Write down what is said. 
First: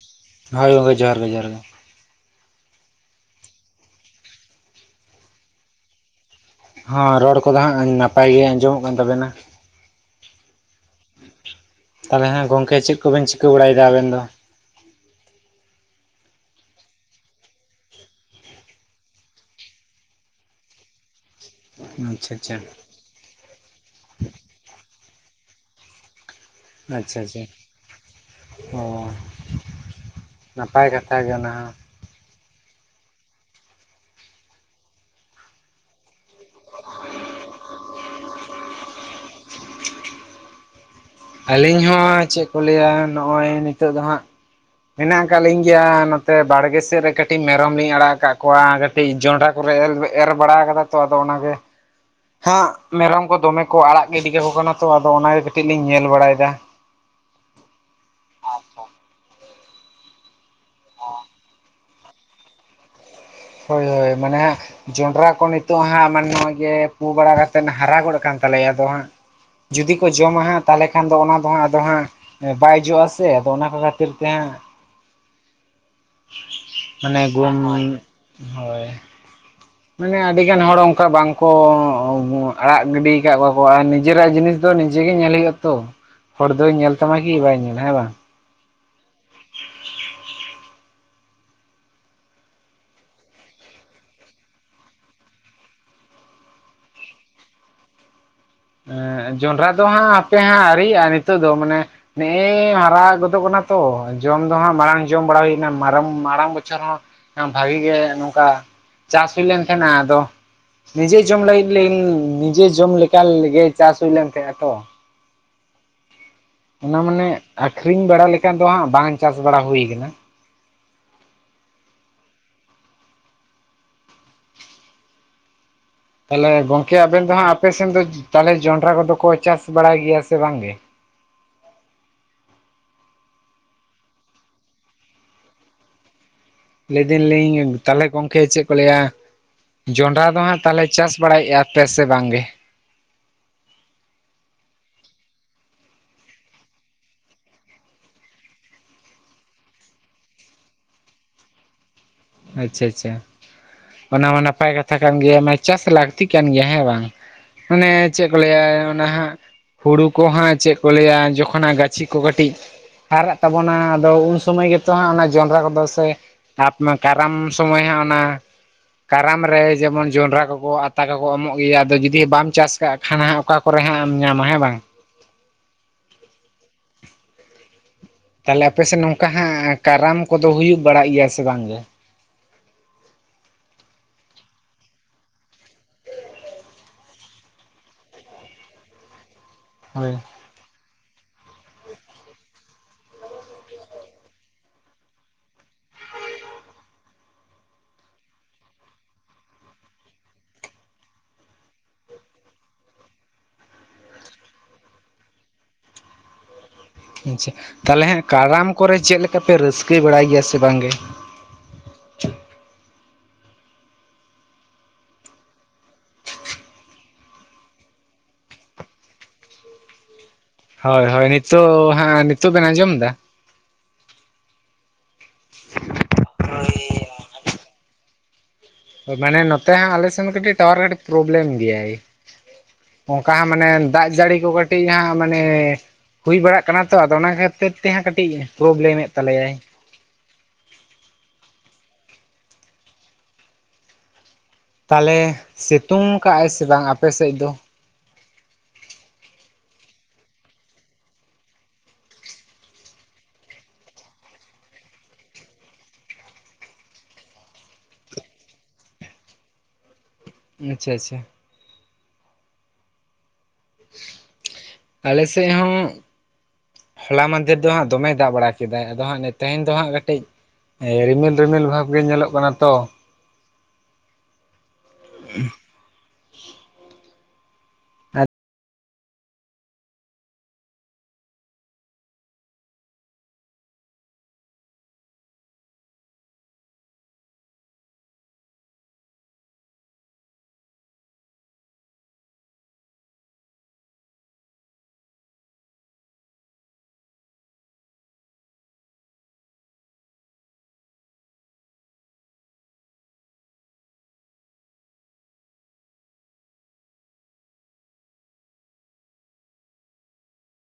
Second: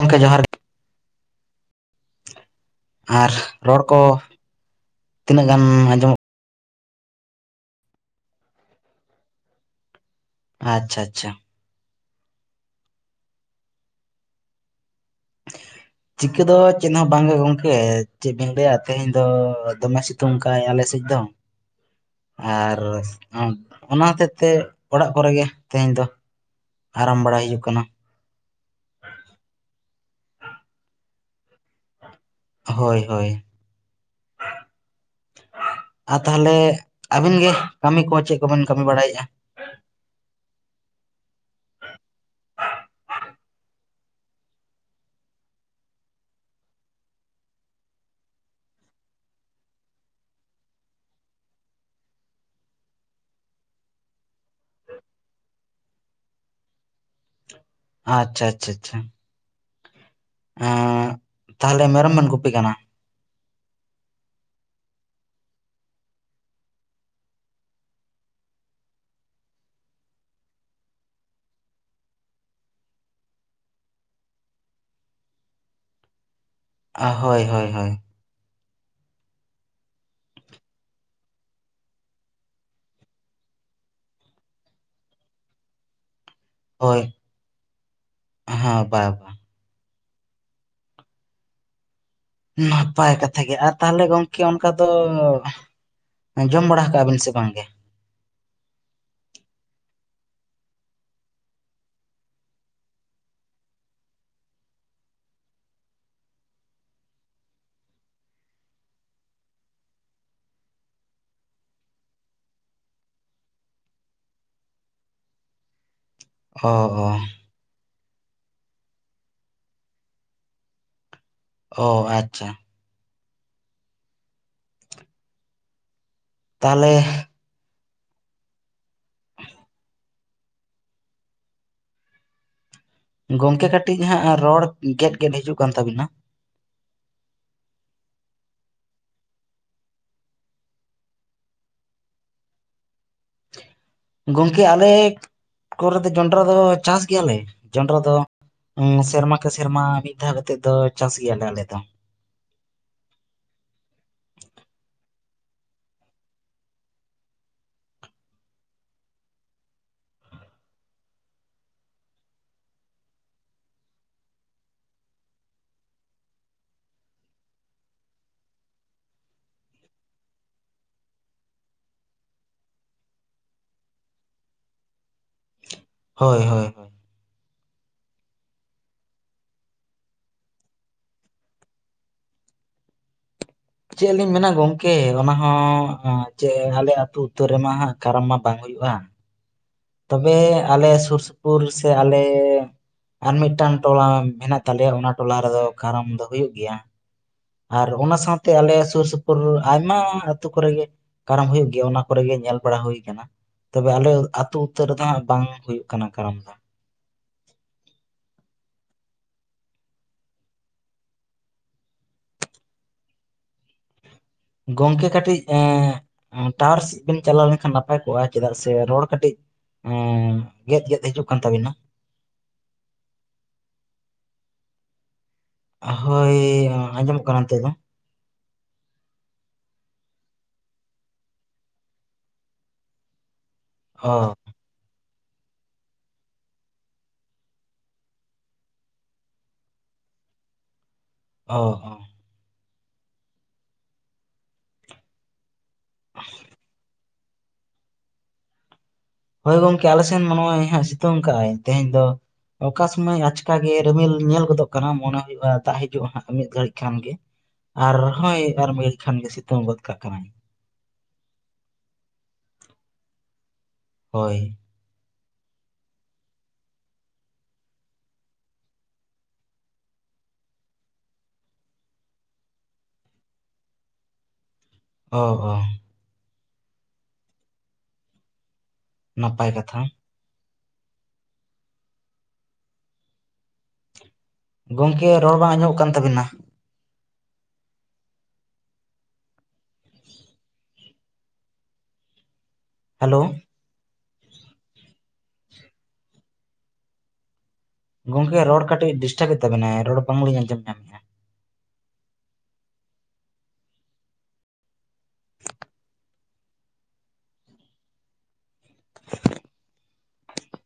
ᱜᱚᱢᱠᱮ ᱡᱚᱦᱟᱨ ᱜᱮ ᱦᱳᱭ ᱜᱚᱝᱠᱮ ᱡᱚᱦᱟᱨ ᱜᱮ ᱡᱚᱦᱟᱨ ᱜᱮ ᱟᱨ ᱨᱚᱲ ᱠᱚ ᱛᱤᱱᱟᱹᱜ ᱜᱟᱱ ᱟᱸᱡᱚᱢᱚᱜ᱾ ᱦᱚᱸ ᱨᱚᱲ ᱠᱚᱫᱚ ᱦᱟᱸᱜ ᱱᱟᱯᱟᱭ ᱜᱮ ᱟᱸᱡᱚᱢᱚᱜ ᱠᱟᱱ ᱛᱟᱵᱮᱱᱟ᱾ ᱟᱪᱪᱷᱟ ᱟᱪᱪᱷᱟ᱾ ᱛᱟᱦᱟᱞᱮ ᱦᱟᱸᱜ ᱜᱚᱢᱠᱮ ᱪᱮᱫ ᱠᱚᱵᱮᱱ ᱪᱤᱠᱟᱹ ᱵᱟᱲᱟᱭᱮᱫᱟ ᱟᱵᱮᱱ ᱫᱚ? ᱪᱤᱠᱟᱹ ᱫᱚ ᱪᱮᱫ ᱦᱚᱸ ᱵᱟᱝᱟ ᱜᱚᱝᱠᱮ ᱪᱮᱫ ᱵᱤᱱ ᱞᱟᱹᱭᱟ ᱛᱮᱦᱮᱧ ᱫᱚ ᱫᱚᱢᱮ ᱥᱤᱛᱩᱝ ᱠᱟᱜᱟᱭ ᱟᱞᱮ ᱥᱮᱫ ᱫᱚ᱾ ᱟᱪᱪᱷᱟ ᱟᱪᱪᱷᱟ ᱟᱨ ᱚᱱᱟ ᱦᱚᱛᱮᱡ ᱛᱮ ᱚᱲᱟᱜ ᱠᱚᱨᱮ ᱜᱮ ᱛᱮᱦᱮᱧ ᱫᱚ᱾ ᱟᱪᱪᱷᱟ ᱟᱨᱟᱢ ᱟᱪᱪᱷᱟ ᱵᱟᱲᱟᱭ ᱦᱩᱭᱩᱜ ᱠᱟᱱᱟ ᱚ ᱱᱟᱯᱟᱭ ᱠᱟᱛᱷᱟ ᱜᱮ ᱚᱱᱟ ᱦᱚᱸ᱾ ᱦᱳᱭ ᱦᱳᱭ ᱟᱨ ᱛᱟᱦᱚᱞᱮ ᱟᱹᱵᱤᱱ ᱜᱮ ᱠᱟᱹᱢᱤ ᱠᱚ ᱪᱮᱫ ᱠᱚᱵᱮᱱ ᱠᱟᱹᱢᱤ ᱵᱟᱲᱟᱭᱮᱫᱼᱟ? ᱟᱹᱞᱤᱧ ᱦᱚᱸ ᱪᱮᱫ ᱠᱚ ᱞᱟᱹᱭᱟ ᱱᱚᱜᱼᱚᱭ ᱱᱤᱛᱚᱜ ᱫᱚ ᱦᱟᱸᱜ ᱢᱮᱱᱟᱜ ᱟᱠᱟᱫ ᱞᱤᱧ ᱜᱮᱭᱟ ᱱᱚᱛᱮ ᱵᱟᱲᱜᱮ ᱥᱮᱫ ᱨᱮ ᱠᱟᱹᱴᱤᱡ ᱢᱮᱨᱚᱢ ᱞᱤᱧ ᱟᱲᱟᱜ ᱟᱠᱟᱫ ᱠᱚᱣᱟᱹ ᱠᱟᱹᱴᱤᱡ ᱡᱚᱱᱰᱨᱟ ᱠᱚᱞᱮ ᱮᱨ ᱵᱟᱲᱟ ᱠᱟᱫᱟ ᱛᱚ ᱟᱫᱚ ᱚᱱᱟᱜᱮ ᱦᱟᱸᱜ ᱢᱮᱨᱚᱢ ᱠᱚ ᱫᱚᱢᱮ ᱠᱚ ᱟᱲᱟᱜ ᱜᱤᱰᱤ ᱠᱟᱠᱚ ᱠᱟᱱᱟ ᱛᱚ ᱟᱫᱚ ᱚᱱᱟᱜ ᱠᱟᱹᱴᱤᱡ ᱞᱤᱧ ᱧᱮᱞ ᱵᱟᱲᱟᱭᱮᱫᱟ᱾ ᱟᱪᱪᱷᱟ ᱟᱪᱪᱷᱟ ᱟᱪᱪᱷᱟ ᱦᱮᱸ ᱚ ᱛᱟᱦᱚᱞᱮ ᱢᱮᱨᱚᱢᱮᱢ ᱜᱩᱯᱤ ᱠᱟᱱᱟ? ᱦᱳᱭ ᱦᱳᱭ ᱢᱟᱱᱮ ᱦᱟ ᱡᱚᱸᱰᱨᱟ ᱠᱚ ᱱᱤᱛᱚᱜ ᱦᱟᱸᱜ ᱢᱟᱱᱮ ᱱᱚ-ᱚᱭ ᱜᱮ ᱯᱩ ᱵᱟᱲᱟ ᱠᱟᱛᱮᱫ ᱦᱟᱨᱟ ᱜᱚᱫ ᱟᱠᱟᱱ ᱛᱟᱞᱮᱭᱟ ᱟᱫᱚ ᱦᱟᱸᱜ ᱡᱩᱫᱤ ᱠᱚ ᱡᱚᱢᱟ ᱦᱟᱸᱜ ᱛᱟᱦᱚᱞᱮ ᱠᱷᱟᱱ ᱫᱚ ᱚᱱᱟ ᱫᱚ ᱦᱟᱸᱜ ᱟᱫᱚ ᱦᱟᱸᱜ ᱵᱟᱭ ᱡᱚᱜᱼᱟᱥᱮ ᱟᱫᱚ ᱚᱱᱟ ᱠᱚ ᱠᱷᱟᱹᱛᱤᱨ ᱛᱮ ᱦᱟᱸᱜ᱾ [inaudible] ᱢᱟᱱᱮ ᱦᱳᱭ ᱜᱩᱢ ᱦᱳᱭ ᱦᱳᱭ ᱦᱳᱭ ᱢᱟᱱᱮ ᱟᱹᱰᱤᱜᱟᱱ ᱦᱚᱲ ᱚᱱᱠᱟ ᱵᱟᱝᱠᱚ ᱟᱲᱟᱜ ᱜᱤᱰᱤ ᱟᱠᱟᱫ ᱠᱚᱣᱟᱠᱚ ᱟᱨ ᱱᱤᱡᱮᱨᱟᱜ ᱡᱤᱱᱤᱥ ᱫᱚ ᱱᱤᱡᱮ ᱜᱮ ᱧᱮᱞ ᱦᱳᱭᱳᱜ ᱛᱚ ᱦᱚᱲ ᱫᱚᱭ ᱧᱮᱞ ᱦᱳᱭ ᱛᱟᱢᱟ ᱠᱤ ᱵᱟᱭ ᱧᱮᱞᱟ ᱦᱮᱸ ᱵᱟᱝ? ᱦᱮᱸ ᱵᱟᱭ ᱱᱟᱯᱟᱭ ᱠᱟᱛᱷᱟ ᱜᱮ ᱟᱨ ᱛᱟᱦᱟᱞᱮ ᱜᱚᱝᱠᱮ ᱚᱱᱠᱟ ᱫᱚ ᱡᱚᱢ ᱵᱟᱲᱟ ᱠᱟᱜ ᱵᱤᱱ ᱥᱮ ᱵᱟᱝᱜᱮ? ᱡᱚᱸᱰᱨᱟ ᱫᱚ ᱦᱟᱸᱜ ᱟᱯᱮ ᱦᱟᱸᱜ ᱟᱣᱹᱨᱤᱭᱟᱜᱼᱟ ᱱᱤᱛᱚᱜ ᱫᱚ ᱢᱟᱱᱮ ᱱᱮᱜᱼᱮ ᱦᱟᱨᱟ ᱜᱚᱫᱚᱜ ᱠᱟᱱᱟ ᱛᱚ ᱡᱚᱢ ᱫᱚ ᱦᱟᱸᱜ ᱢᱟᱲᱟᱝ ᱡᱚᱢ ᱵᱟᱲᱟ ᱦᱩᱭᱱᱟᱝ ᱢᱟᱨᱟᱝ ᱵᱚᱪᱷᱚᱨ ᱦᱚᱸ ᱵᱷᱟᱜᱤ ᱜᱮ ᱱᱚᱝᱠᱟ ᱪᱟᱥ ᱦᱩᱭ ᱞᱮᱱ ᱛᱟᱦᱮᱸᱱᱟ ᱟᱫᱚ ᱱᱤᱡᱮ ᱡᱚᱢ ᱞᱟᱹᱜᱤᱫ ᱱᱤᱡᱮ ᱡᱚᱢ ᱞᱮᱠᱟᱜᱮ ᱪᱟᱥ ᱦᱩᱭ ᱞᱮᱱ ᱛᱟᱦᱮᱸᱜᱼᱟ ᱛᱚ᱾ ᱚ ᱚᱱᱟ ᱚ ᱢᱟᱱᱮ ᱟᱠᱠᱷᱨᱤᱧ ᱵᱟᱲᱟ ᱞᱮᱠᱷᱟᱱ ᱫᱚ ᱦᱟᱸᱜ ᱵᱟᱝ ᱪᱟᱥ ᱵᱟᱲᱟ ᱦᱩᱭ ᱟᱠᱟᱱᱟ᱾ ᱚ ᱟᱪᱪᱷᱟ ᱛᱟᱦᱟᱞᱮ ᱛᱟᱦᱚᱞᱮ ᱜᱚᱝᱠᱮ ᱟᱵᱮᱱ ᱫᱚ ᱦᱟᱸᱜ ᱟᱞᱮᱥᱮᱱ ᱫᱚ ᱛᱟᱦᱟᱞᱮ ᱡᱚᱱᱰᱨᱟ ᱠᱚᱫᱚ ᱠᱚ ᱪᱟᱥ ᱵᱟᱲᱟᱭ ᱜᱮᱭᱟ ᱥᱮ ᱵᱟᱝ ᱜᱮ? ᱜᱚᱝᱠᱮ ᱠᱟᱹᱴᱤᱡ ᱦᱟᱸᱜ ᱨᱚᱲ ᱜᱮᱫ ᱜᱮᱫ ᱦᱤᱡᱩᱜ ᱠᱟᱱ ᱛᱟᱵᱤᱱᱟ᱾ ᱞᱟᱹᱭᱮᱫᱤᱱ ᱞᱤᱧ ᱛᱟᱦᱚᱞᱮ ᱜᱚᱢᱠᱮ ᱪᱮᱫ ᱠᱚ ᱞᱟᱹᱭᱟ ᱡᱚᱱᱰᱨᱟ ᱫᱚ ᱦᱟᱸᱜ ᱛᱟᱦᱚᱞᱮ ᱪᱟᱥ ᱵᱟᱲᱟᱭᱮᱫᱼᱟᱯᱮ ᱥᱮ ᱵᱟᱝᱜᱮ? ᱜᱚᱝᱠᱮ ᱟᱞᱮ ᱠᱚᱨᱮ ᱫᱚ ᱡᱚᱱᱰᱨᱟ ᱫᱚ ᱪᱟᱥ ᱜᱮᱭᱟᱞᱮ ᱡᱚᱱᱰᱨᱟ ᱫᱚ᱾ ᱥᱮᱨᱢᱟ ᱠᱮ ᱥᱮᱨᱢᱟ ᱢᱤᱫ ᱫᱷᱟᱣ ᱠᱟᱛᱮᱜ ᱫᱚ ᱪᱟᱥ ᱜᱮᱭᱟᱞᱮ ᱟᱞᱮ ᱫᱚ᱾ ᱟᱪᱪᱷᱟ ᱟᱪᱪᱷᱟ ᱚᱱᱟ ᱢᱟ ᱱᱟᱯᱟᱭ ᱠᱟᱛᱷᱟ ᱠᱟᱱ ᱜᱮᱭᱟ ᱢᱟᱱᱮ ᱪᱟᱥ ᱞᱟᱹᱠᱛᱤᱜ ᱠᱟᱱ ᱜᱮᱭᱟ ᱦᱮᱸ ᱵᱟᱝ᱾ ᱢᱟᱱᱮ ᱪᱮᱫ ᱠᱚ ᱞᱟᱹᱭᱟ ᱚᱱᱟ ᱦᱟᱸᱜ ᱦᱩᱲᱩ ᱠᱚ ᱦᱟᱸᱜ ᱪᱮᱫ ᱠᱚ ᱞᱟᱹᱭᱟ ᱡᱚᱠᱷᱚᱱ ᱦᱟᱜ ᱜᱟᱹᱪᱷᱤ ᱠᱚ ᱠᱟᱹᱴᱤᱡ ᱦᱟᱨᱟᱜ ᱛᱟᱵᱚᱱᱟ ᱟᱫᱚ ᱩᱱ ᱥᱚᱢᱚᱭ ᱜᱮᱛᱚ ᱦᱟᱸᱜ ᱚᱱᱟ ᱡᱚᱱᱰᱟᱨᱟ ᱠᱚᱫᱚ ᱥᱮ ᱟᱯ ᱠᱟᱨᱟᱢ ᱥᱚᱢᱚᱭ ᱦᱟᱸᱜ ᱚᱱᱟ ᱠᱟᱨᱟᱢ ᱨᱮ ᱡᱮᱢᱚᱱ ᱡᱚᱱᱰᱚᱨᱟ ᱠᱚᱠᱚ ᱟᱛᱟ ᱠᱚᱠᱚ ᱮᱢᱚᱜ ᱜᱮᱭᱟ ᱟᱫᱚ ᱡᱩᱫᱤ ᱵᱟᱢ ᱪᱟᱥ ᱠᱟᱜ ᱠᱷᱟᱱ ᱦᱟᱸᱜ ᱚᱠᱟ ᱠᱚᱨᱮ ᱦᱟᱸᱜ ᱮᱢ ᱧᱟᱢᱟ ᱦᱮᱸ ᱵᱟᱝ᱾ ᱦᱳᱭ ᱦᱚᱭ ᱛᱟᱦᱚᱞᱮ ᱟᱯᱮ ᱥᱮᱫ ᱱᱚᱝᱠᱟ ᱦᱟᱸᱜ ᱠᱟᱨᱟᱢ ᱠᱚᱫᱚ ᱦᱩᱭᱩᱜ ᱵᱟᱲᱟᱜ ᱜᱮᱭᱟ ᱥᱮ ᱵᱟᱝ ᱜᱮ ᱪᱮᱫ ᱞᱤᱧ ᱢᱮᱱᱟ ᱜᱚᱝᱠᱮ ᱚᱱᱟ ᱦᱚᱸ ᱪᱮᱫ ᱟᱞᱮ ᱟᱹᱛᱩ ᱩᱛᱟᱹᱨ ᱨᱮᱢᱟ ᱦᱟᱜ ᱠᱟᱨᱟᱢ ᱢᱟ ᱵᱟᱝ ᱦᱩᱭᱩᱜᱼᱟ ᱦᱳᱭ ᱛᱚᱵᱮ ᱟᱞᱮ ᱥᱩᱨ ᱥᱩᱯᱩᱨ ᱥᱮ ᱟᱞᱮ ᱟᱨ ᱢᱤᱫᱴᱟᱝ ᱴᱚᱞᱟ ᱢᱮᱱᱟᱜ ᱛᱟᱞᱮᱭᱟ ᱚᱱᱟ ᱴᱚᱞᱟ ᱨᱮᱫᱚ ᱠᱟᱨᱟᱢ ᱫᱚ ᱦᱩᱭᱩᱜ ᱜᱮᱭᱟ᱾ ᱟᱨ ᱚᱱᱟ ᱥᱟᱶᱛᱮ ᱟᱞᱮ ᱥᱩᱨ ᱥᱩᱯᱩᱨ ᱟᱭᱢᱟ ᱟᱹᱛᱩ ᱠᱚᱨᱮ ᱜᱮ ᱠᱟᱨᱟᱢ ᱦᱩᱭᱩᱜ ᱜᱮᱭᱟ ᱚᱱᱟ ᱠᱚᱨᱮ ᱜᱮ ᱧᱮᱞ ᱵᱟᱲᱟ ᱦᱩᱭ ᱟᱠᱟᱱᱟ᱾ ᱛᱚᱵᱮ ᱟᱞᱮ ᱟᱹᱛᱩ ᱩᱛᱟᱹᱨ ᱨᱮᱫᱚ ᱦᱟᱜ ᱵᱟᱝ ᱦᱩᱭᱩᱜ ᱠᱟᱱᱟ ᱠᱟᱨᱚᱱ ᱫᱚ ᱟᱪᱪᱷᱟ ᱛᱟᱦᱚᱞᱮ ᱦᱮᱸ ᱠᱟᱨᱟᱢ ᱠᱚᱨᱮ ᱪᱮᱫ ᱞᱮᱠᱟ ᱯᱮ ᱨᱟᱹᱥᱠᱟᱹ ᱵᱟᱲᱟᱭ ᱜᱮᱭᱟ ᱥᱮ ᱵᱟᱝᱜᱮ ᱜᱚᱝᱠᱮ ᱠᱟᱹᱴᱤᱡ ᱮ ᱴᱟᱣᱟᱨ ᱥᱮᱫ ᱵᱮᱱ ᱪᱟᱞᱟᱣ ᱞᱮᱱᱠᱷᱟᱱ ᱱᱟᱯᱟᱭ ᱠᱚᱜᱼᱟ ᱪᱮᱫᱟᱜ ᱥᱮ ᱨᱚᱲ ᱠᱟᱹᱴᱤᱡ ᱦᱩᱸ ᱦᱳᱭ ᱦᱳᱭ ᱱᱤᱛᱚᱜ ᱦᱮᱸ ᱱᱤᱛᱚᱜ ᱵᱮᱱ ᱟᱸᱡᱚᱢ ᱮᱫᱟ ᱦᱳᱭ ᱟᱸᱡᱚᱢᱚᱠ ᱠᱟᱱᱟ ᱱᱤᱛᱚᱝ ᱫᱚ ᱢᱟᱱᱮ ᱱᱚᱛᱮ ᱟᱞᱮᱥᱮᱱ ᱫᱚ ᱠᱟᱹᱴᱤᱡ ᱴᱟᱣᱟᱨ ᱠᱟᱹᱴᱤᱡ ᱯᱨᱚᱵᱞᱮᱢ ᱜᱮᱭᱟᱭ ᱚᱱᱠᱟ ᱢᱟᱱᱮ ᱫᱟᱜ ᱚ ᱡᱟᱹᱲᱤ ᱠᱚ ᱠᱟᱴᱤᱡ ᱠᱟᱹᱴᱤᱡ ᱦᱟᱸᱜ ᱢᱟᱱᱮ ᱦᱩᱭ ᱵᱟᱲᱟᱜ ᱠᱟᱱᱟ ᱛᱚ ᱚᱱᱟ ᱠᱷᱟᱹᱛᱤᱨ ᱛᱮ ᱦᱟᱸᱜ ᱠᱟᱹᱴᱤᱡ ᱯᱨᱚᱵᱞᱮᱢ ᱮᱫ ᱛᱟᱞᱮᱭᱟᱭ ᱚ ᱚ ᱛᱟᱦᱚᱞᱮ ᱥᱤᱛᱩᱝ ᱠᱟᱜᱼᱟᱭ ᱥᱮ ᱵᱟᱝ ᱟᱯᱮ ᱥᱮᱫ ᱫᱚ ᱦᱳᱭ ᱜᱚᱢᱠᱮ ᱟᱞᱮ ᱥᱮᱱ ᱢᱟ ᱦᱟᱸᱜ ᱥᱤᱛᱩᱝ ᱠᱟᱜ ᱟᱭ ᱛᱮᱦᱮᱧ ᱫᱚ, ᱚᱠᱟ ᱥᱩᱢᱚᱭ ᱟᱪᱠᱟ ᱜᱮ ᱨᱤᱢᱤᱞ ᱧᱮᱞ ᱜᱚᱫᱚᱜ ᱠᱟᱱᱟ ᱢᱚᱱᱮ ᱦᱩᱭᱩᱜᱼᱟ ᱫᱟᱜ ᱦᱤᱡᱩᱜᱼᱟ ᱦᱟᱸᱜ ᱢᱤᱫ ᱜᱷᱟᱹᱲᱤᱡ ᱠᱷᱟᱱ ᱜᱮ᱾ ᱟᱨ ᱦᱚᱸᱭ ᱟᱨ ᱢᱤᱫ ᱠᱷᱟᱱ ᱜᱮ ᱥᱤᱛᱩᱝ ᱜᱚᱫ ᱠᱟᱜ ᱠᱟᱱᱟᱭ ᱟᱪᱪᱷᱟ ᱟᱪᱪᱷᱟ ᱦᱳᱭ ᱟᱞᱮ ᱥᱮᱫ ᱦᱚᱸ ᱦᱚᱞᱟ ᱢᱟᱫᱷᱮᱨ ᱫᱚ ᱦᱟᱸᱜ ᱫᱚᱢᱮ ᱫᱟᱜ ᱵᱟᱲᱟ ᱠᱮᱫᱟᱭ ᱟᱫᱚ ᱦᱟᱸᱜ ᱛᱮᱦᱮᱧ ᱫᱚ ᱦᱟᱸᱜ ᱠᱟᱹᱴᱤᱡ ᱨᱤᱢᱤᱞ ᱨᱤᱢᱤᱞ ᱵᱷᱟᱵᱽ ᱜᱮ ᱧᱮᱞᱚᱜ ᱠᱟᱱᱟ ᱛᱚ ᱚ ᱚ [inaudible] ᱱᱟᱯᱟᱭ ᱠᱟᱛᱷᱟ ᱜᱚᱢᱠᱮ ᱨᱚᱲ ᱵᱟᱝ ᱟᱸᱡᱚᱢᱚᱜ ᱠᱟᱱ ᱛᱟᱵᱤᱱᱟ ᱦᱮᱞᱳ ᱜᱚᱝᱠᱮ ᱨᱚᱲ ᱠᱟᱹᱴᱤᱡ ᱰᱤᱥᱴᱟᱵ ᱮᱫ ᱛᱟᱵᱮᱱᱟᱭ ᱨᱚᱲ ᱵᱟᱝ ᱞᱤᱧ ᱟᱸᱡᱚᱢ ᱧᱟᱢᱮᱭᱟ [unintelligible]